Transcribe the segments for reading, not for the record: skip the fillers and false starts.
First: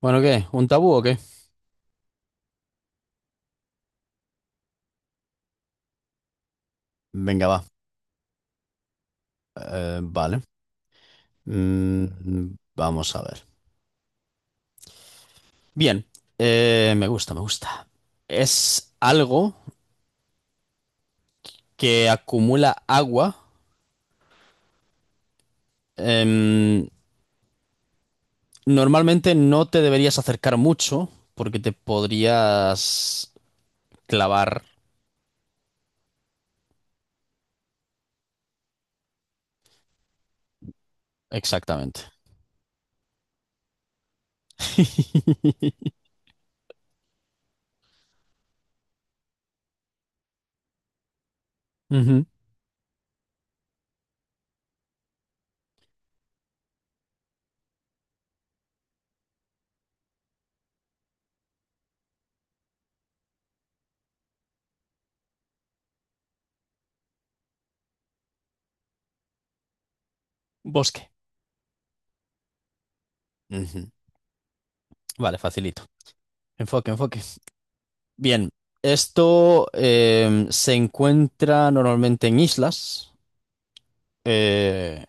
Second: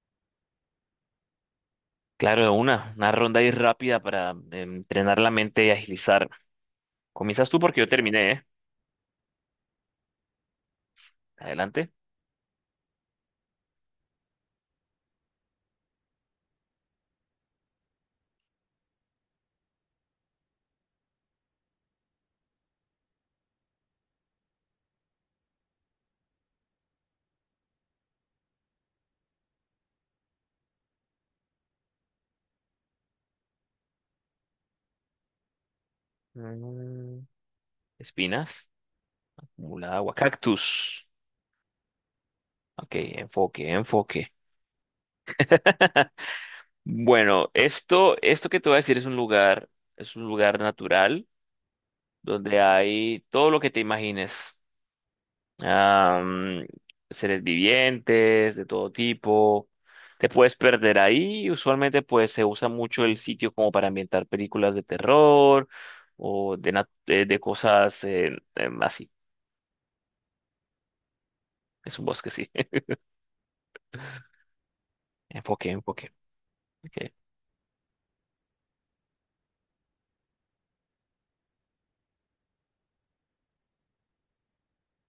Bueno, ¿qué? ¿Un tabú o qué? Claro, de una ronda ahí rápida para entrenar la mente y agilizar. Venga, Comienzas tú va. porque yo terminé, ¿eh? Vale. Adelante. Mm, vamos a ver. Bien. Me gusta, me gusta. Es algo que acumula agua. Em, Normalmente no te deberías acercar mucho porque te podrías clavar Mm, espinas, acumulada agua, cactus. exactamente. Ok, enfoque, enfoque. Bueno, esto que te voy a decir es un lugar natural Ujú. donde hay todo lo que te imagines. am, Seres vivientes de todo tipo. Te puedes perder ahí. Usualmente pues se usa mucho el sitio como para ambientar películas de terror o de cosas así. Bosque. Es un bosque, sí. Ujú. Vale, Enfoque, facilito. enfoque. Enfoque, Ok. enfoque. Bien, esto se encuentra normalmente en islas. eh,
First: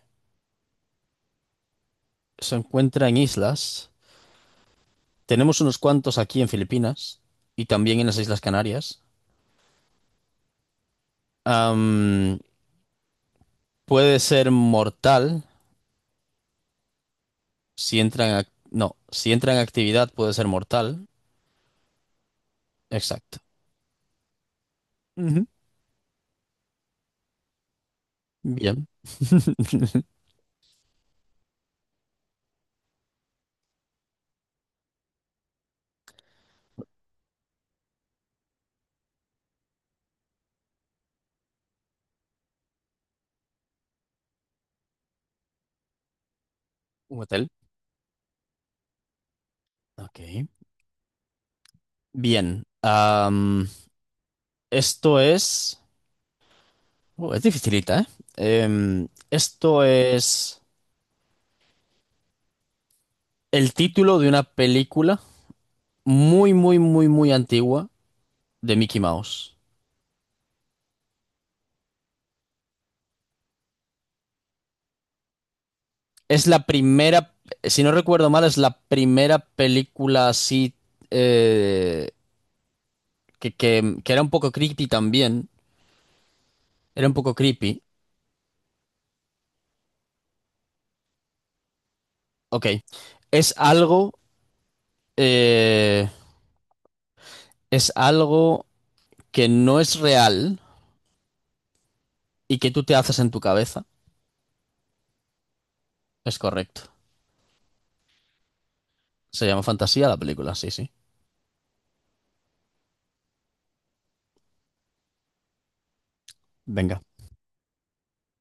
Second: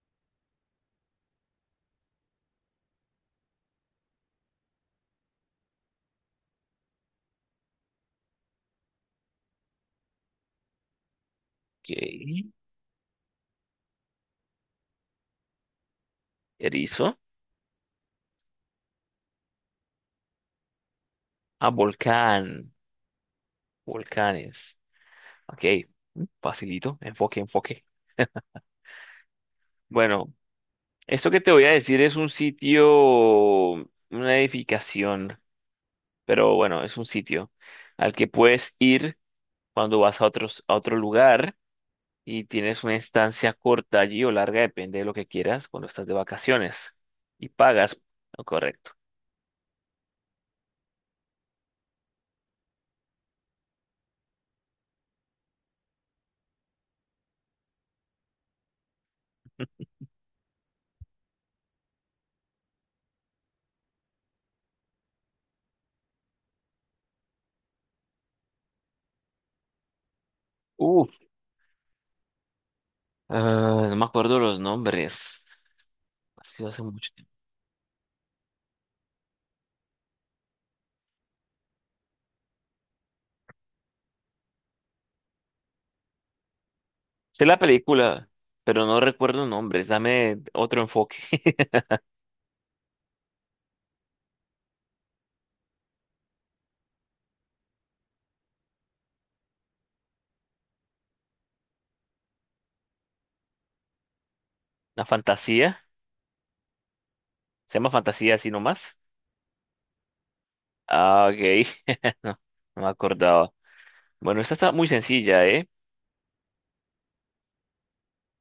Se encuentra en islas. Tenemos unos cuantos aquí en Filipinas y también en las Islas Canarias. Ok. Am, Puede ser mortal Erizo. si entra en no, si entra en actividad puede ser mortal. Ah, volcán. Exacto. Volcanes. Ujú. Ok. Mm, facilito. Enfoque, enfoque. Bien. Bueno, esto que te voy a decir es un sitio, una edificación, pero bueno, es un sitio al que puedes ir cuando vas a otros, a otro lugar y tienes una estancia corta allí o larga, depende de lo que quieras, cuando estás de vacaciones Un y hotel. pagas lo correcto. Ok. Bien. Esto es. Es dificilita, ¿eh? Em, esto es el título de una película muy, muy, muy, muy antigua de Mickey Mouse. Uf, ah, no me acuerdo los nombres, ha Es la sido hace mucho tiempo. primera, si no recuerdo mal, es la primera película así eh, que era un poco creepy también. Era un poco Sé la creepy. película, pero no recuerdo nombres, dame otro enfoque. Ok. Es algo, eh, es algo que no es real y que tú te haces en tu cabeza. La fantasía, Es correcto. se llama fantasía así nomás. Se llama Fantasía la película, sí, sí. Ah, ok, no, no me acordaba. Bueno, esta está muy sencilla, ¿eh? Venga.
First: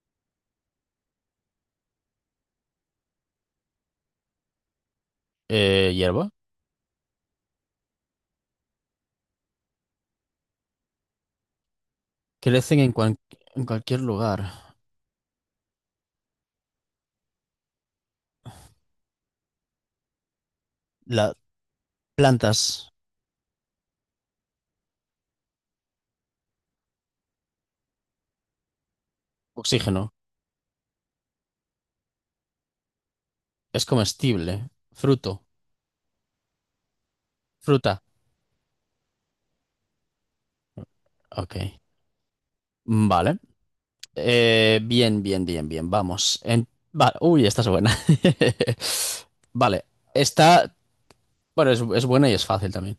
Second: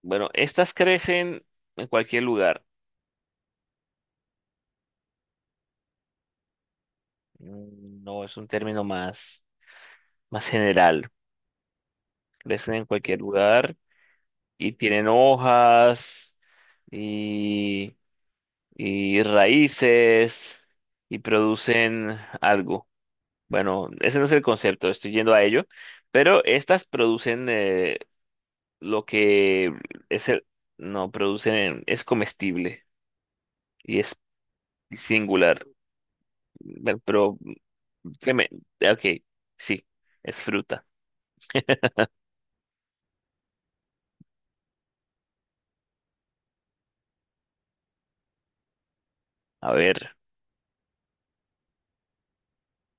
Bueno, estas crecen en cualquier lugar. Hierba. No es un término más general. Crecen Crecen en en, cualquier en lugar cualquier y lugar. tienen hojas y, y raíces y Las producen plantas, algo. Bueno, ese no es el concepto, estoy yendo a ello. Pero estas producen lo que oxígeno. es el... No, producen... Es comestible Es y es comestible. Fruto. singular. Bueno, pero Fruta. que me, ok, sí, es fruta. Ok. Vale. Bien, bien, bien, bien. Vamos. Uy, esta es buena. A Vale. ver, Esta, bueno, es buena y es fácil también.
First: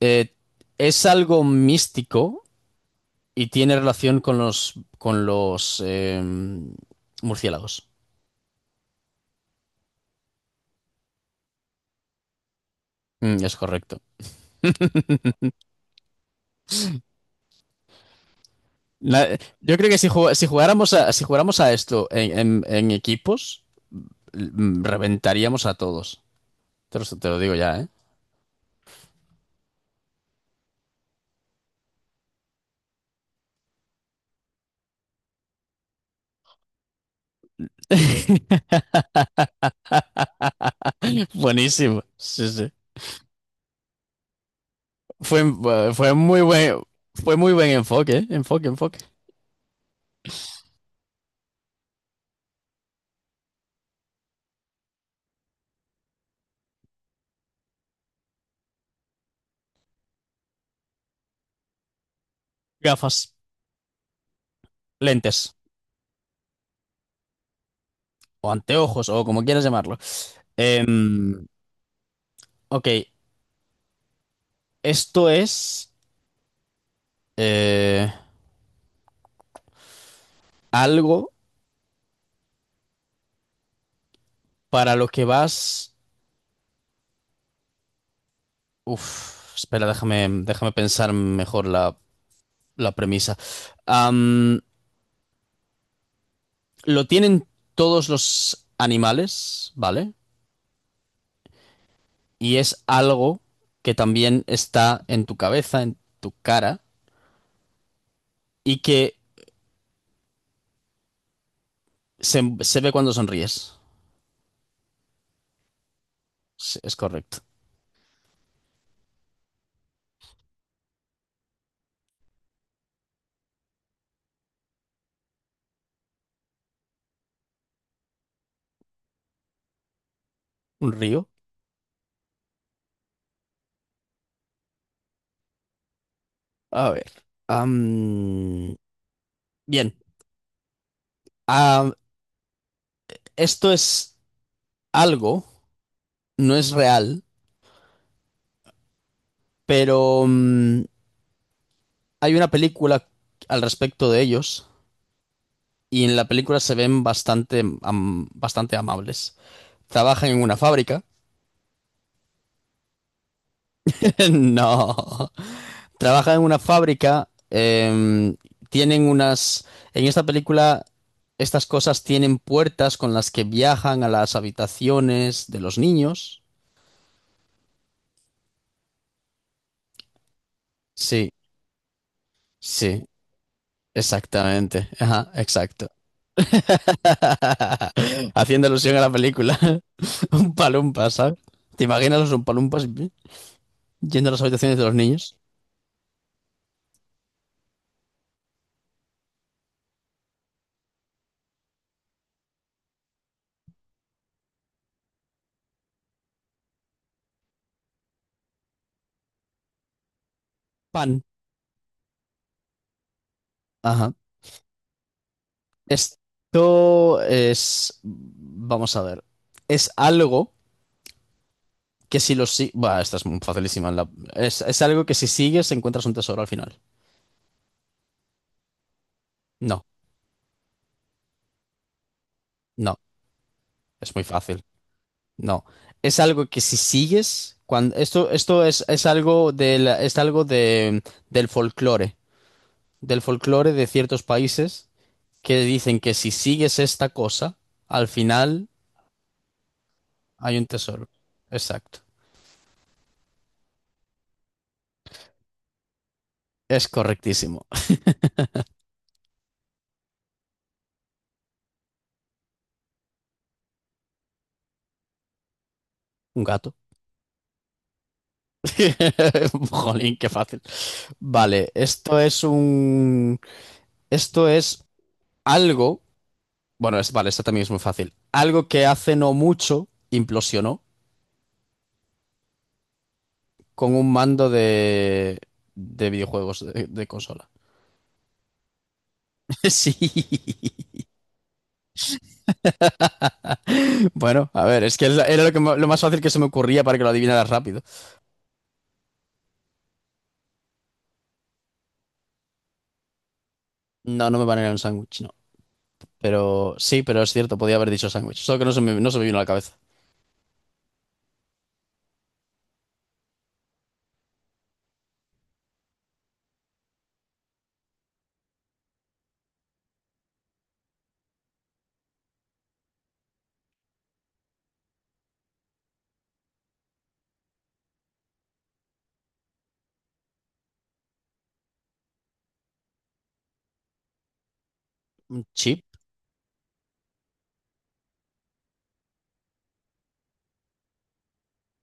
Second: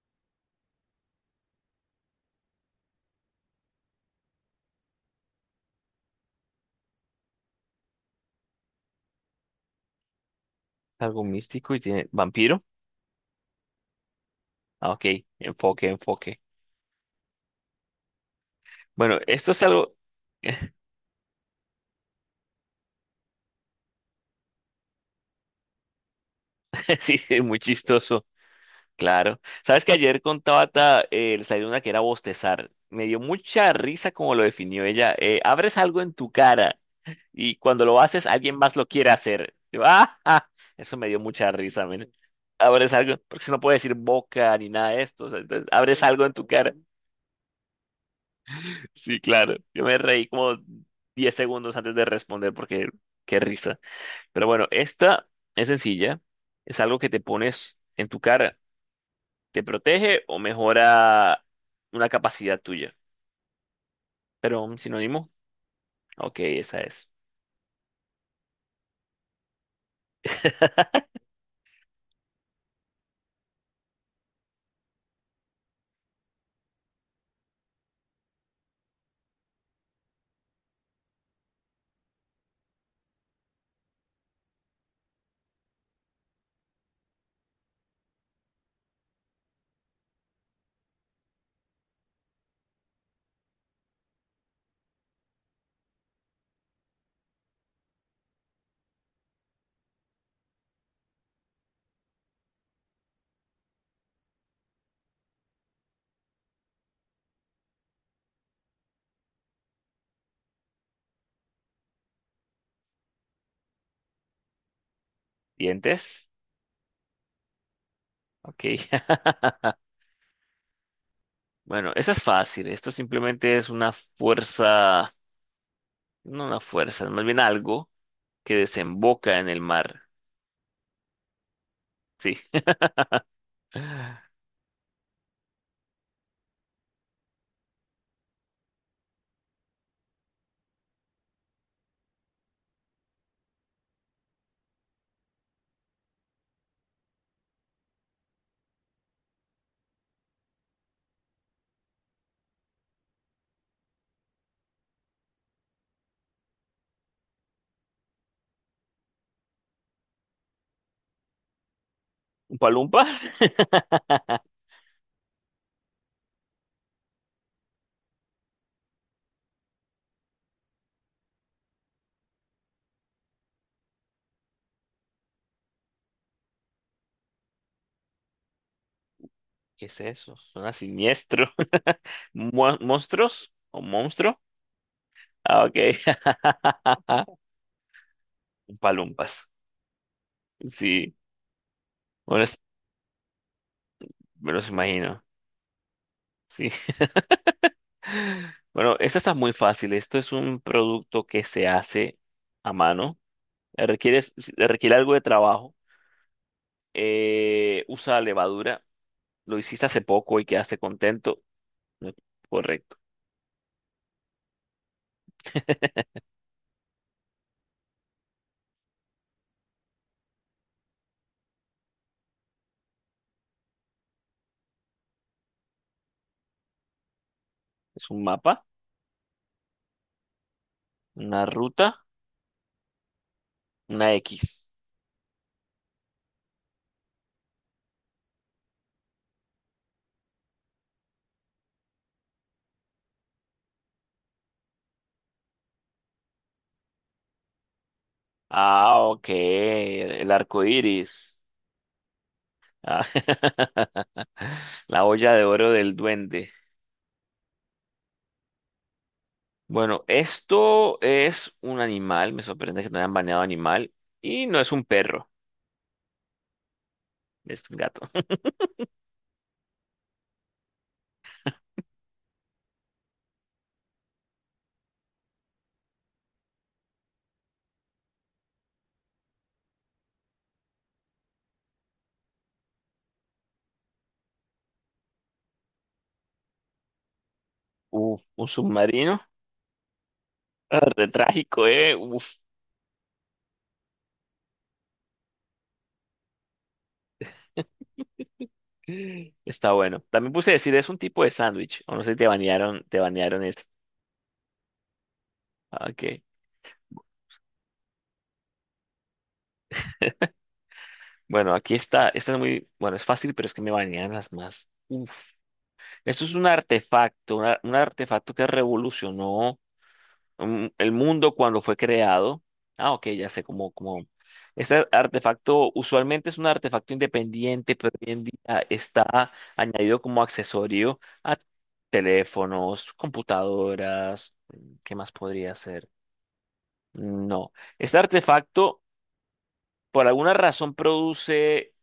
Eh, es algo místico y tiene relación con los murciélagos. algo místico y tiene vampiro. Mm, es correcto. Ah, ok, enfoque, enfoque. Bueno, esto es Yo creo algo, que si, si jugáramos a, si jugáramos a esto en, en equipos, mm, reventaríamos a todos. Sí, Te lo sí, digo muy ya, ¿eh? chistoso, claro. Sabes que ayer con Tabata le salió una que era bostezar. Me dio mucha risa como lo definió ella. Abres algo en tu cara y cuando lo haces, alguien más lo quiere hacer. Yo, ah, ah, eso me dio mucha risa, Buenísimo. men. Sí, sí. Abres algo, porque si no puede decir boca ni nada de esto, o sea, Fue, entonces, abres algo en tu cara. Fue muy buen enfoque, ¿eh? Enfoque, enfoque. Sí, claro. Yo me reí como 10 segundos antes de responder porque qué risa. Pero bueno, esta es sencilla. Es algo que te pones en tu cara. ¿Te protege o mejora una capacidad tuya? Gafas, Pero un sinónimo. lentes, Ok, esa es. o anteojos, o como quieras llamarlo. Em, ok, esto es eh, algo para lo que vas. Uf, espera, déjame, déjame pensar mejor la, la premisa. Am, lo tienen todos los animales, ¿vale? Y es algo que también está en tu cabeza, en tu cara, y que se ve cuando sonríes. ¿Dientes? Sí, es correcto. Ok. Bueno, esa es fácil. Esto simplemente es una fuerza, no una fuerza, más bien algo que desemboca en el mar. ¿Un río? Sí. A ver. Am, bien. Ah, esto es algo, no es real, pero mm, hay una película al respecto de ellos y en la película se ven bastante, bastante amables. Trabajan en una fábrica. ¿Un palumpa? No. Trabajan en una fábrica, tienen unas... En esta película, estas cosas tienen puertas con las que viajan a las habitaciones de los niños. ¿Qué es eso? Suena Sí, siniestro. ¿Mu- sí, ¿Monstruos? ¿O monstruo? exactamente. Ajá, Ah, ok. exacto. Haciendo alusión a la Palumpas. película. Un palumpa, Sí. ¿sabes? ¿Te imaginas los Bueno, es- palumpas yendo a las me los habitaciones de los imagino. niños? Sí. Bueno, esta está muy fácil. Esto es un producto que se hace a mano. Requiere, requiere, algo de trabajo. Usa levadura. Lo hiciste hace poco y quedaste Pan. contento. Correcto. Ajá. Esto es... Vamos a ver. Es algo que si los sigues. Bah, esta es muy facilísima. Es algo que si sigues encuentras un tesoro al final. Es un mapa, No, una ruta, no, una es muy X. fácil. No. Es algo que si sigues. Cuando... Esto es algo del, es algo de, del folclore. Del folclore de ciertos países que dicen que si sigues esta cosa, al final Ah, ok, el hay arco un tesoro. iris. Exacto. Ah, la olla de oro del duende. Es correctísimo. Bueno, esto es un animal, me sorprende que no hayan baneado animal, y no es un perro, Un gato. es un gato. Jolín, qué fácil. Vale, esto es un. Esto es algo. Bueno, es, vale, esta también es muy fácil. Algo que hace no mucho implosionó con un mando de videojuegos de consola. Uf, un submarino. Sí. Ah, re trágico, eh. Uf, Bueno, a ver, es que es era lo, que lo más fácil que se me ocurría para que lo adivinaras rápido. está bueno. También puse decir, es un tipo de sándwich, o no sé si te banearon, te banearon esto. No, no me van a ir a un sándwich, no. Ah, ok, Pero sí, pero es cierto, podía haber dicho sándwich. Solo que no se me, no se me vino a la cabeza. bueno, aquí está, esta es muy, bueno, es fácil, pero es que me banearon las más. Eso es un artefacto, un artefacto que revolucionó el mundo cuando fue creado. Ah, ok, ya sé cómo. Este artefacto usualmente es un artefacto independiente, pero hoy en día está añadido como accesorio a teléfonos, computadoras. ¿Qué más ¿Un podría chip? ser? No. Este artefacto, por alguna razón, produce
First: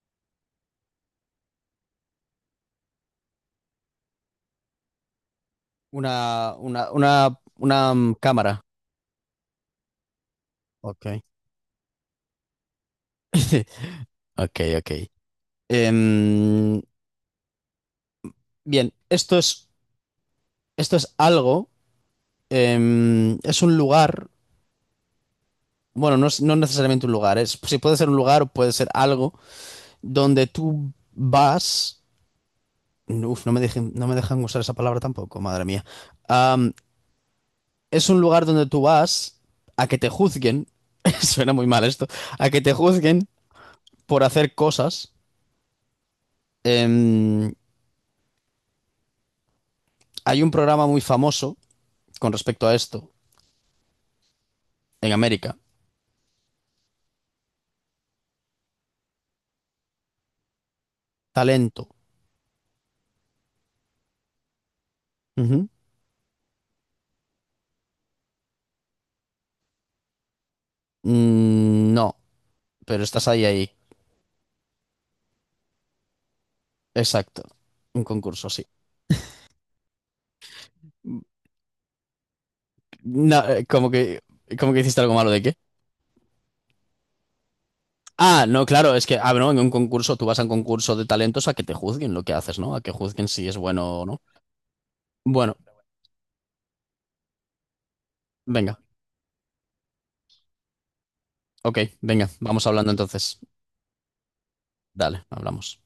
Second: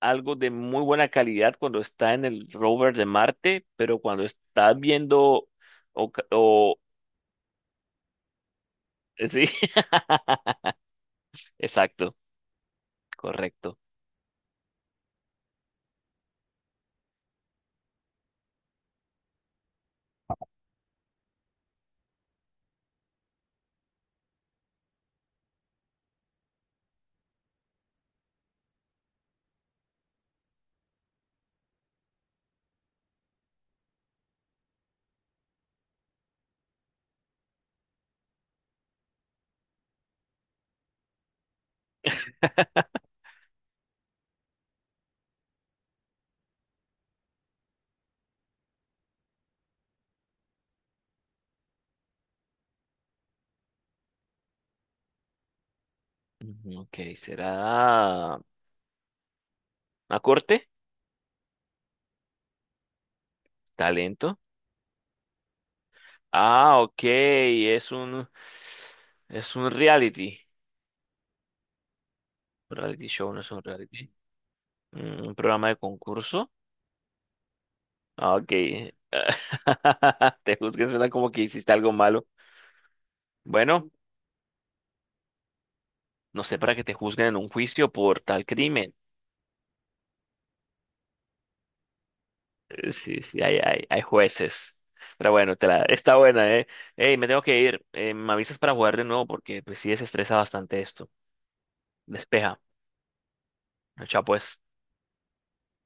algo de muy buena calidad cuando está en el rover de Marte, pero cuando está viendo o, ca- o- Una mm, cámara. sí, Ok. exacto, correcto. Ok, ok. Em, bien, esto es algo. Es un lugar, bueno, no es no necesariamente un lugar, es, sí, puede ser un lugar o puede ser algo donde tú vas. Uf, no me dejen, no me dejan usar esa palabra tampoco, madre mía. Am, es un lugar donde tú vas a que te juzguen, suena muy mal esto, a que te juzguen por hacer cosas. Em, hay un programa muy famoso con respecto a esto en América, Ujú, ok, será a corte, Talento. talento. Ujú. Ah, ok, es un reality, Mm, no, pero reality estás show, no ahí, es un ahí. reality. Un programa de concurso. Exacto. Un Ah, concurso, ok, sí. te juzgues, suena como que hiciste algo malo. No, Bueno, como que hiciste algo malo de qué? no sé, para que te juzguen en un juicio por Ah, tal no, claro, crimen. es que, ah, bueno, en un concurso, tú vas a un concurso de talentos a que te juzguen lo que haces, ¿no? A que Sí, juzguen sí, si es hay, hay, bueno hay o no. jueces. Pero Bueno, bueno, está buena, ¿eh? Ey, me tengo que ir. Me avisas para venga, jugar de nuevo porque pues sí desestresa bastante esto. ok, venga, Despeja. vamos hablando entonces. Chao, pues. Dale, hablamos.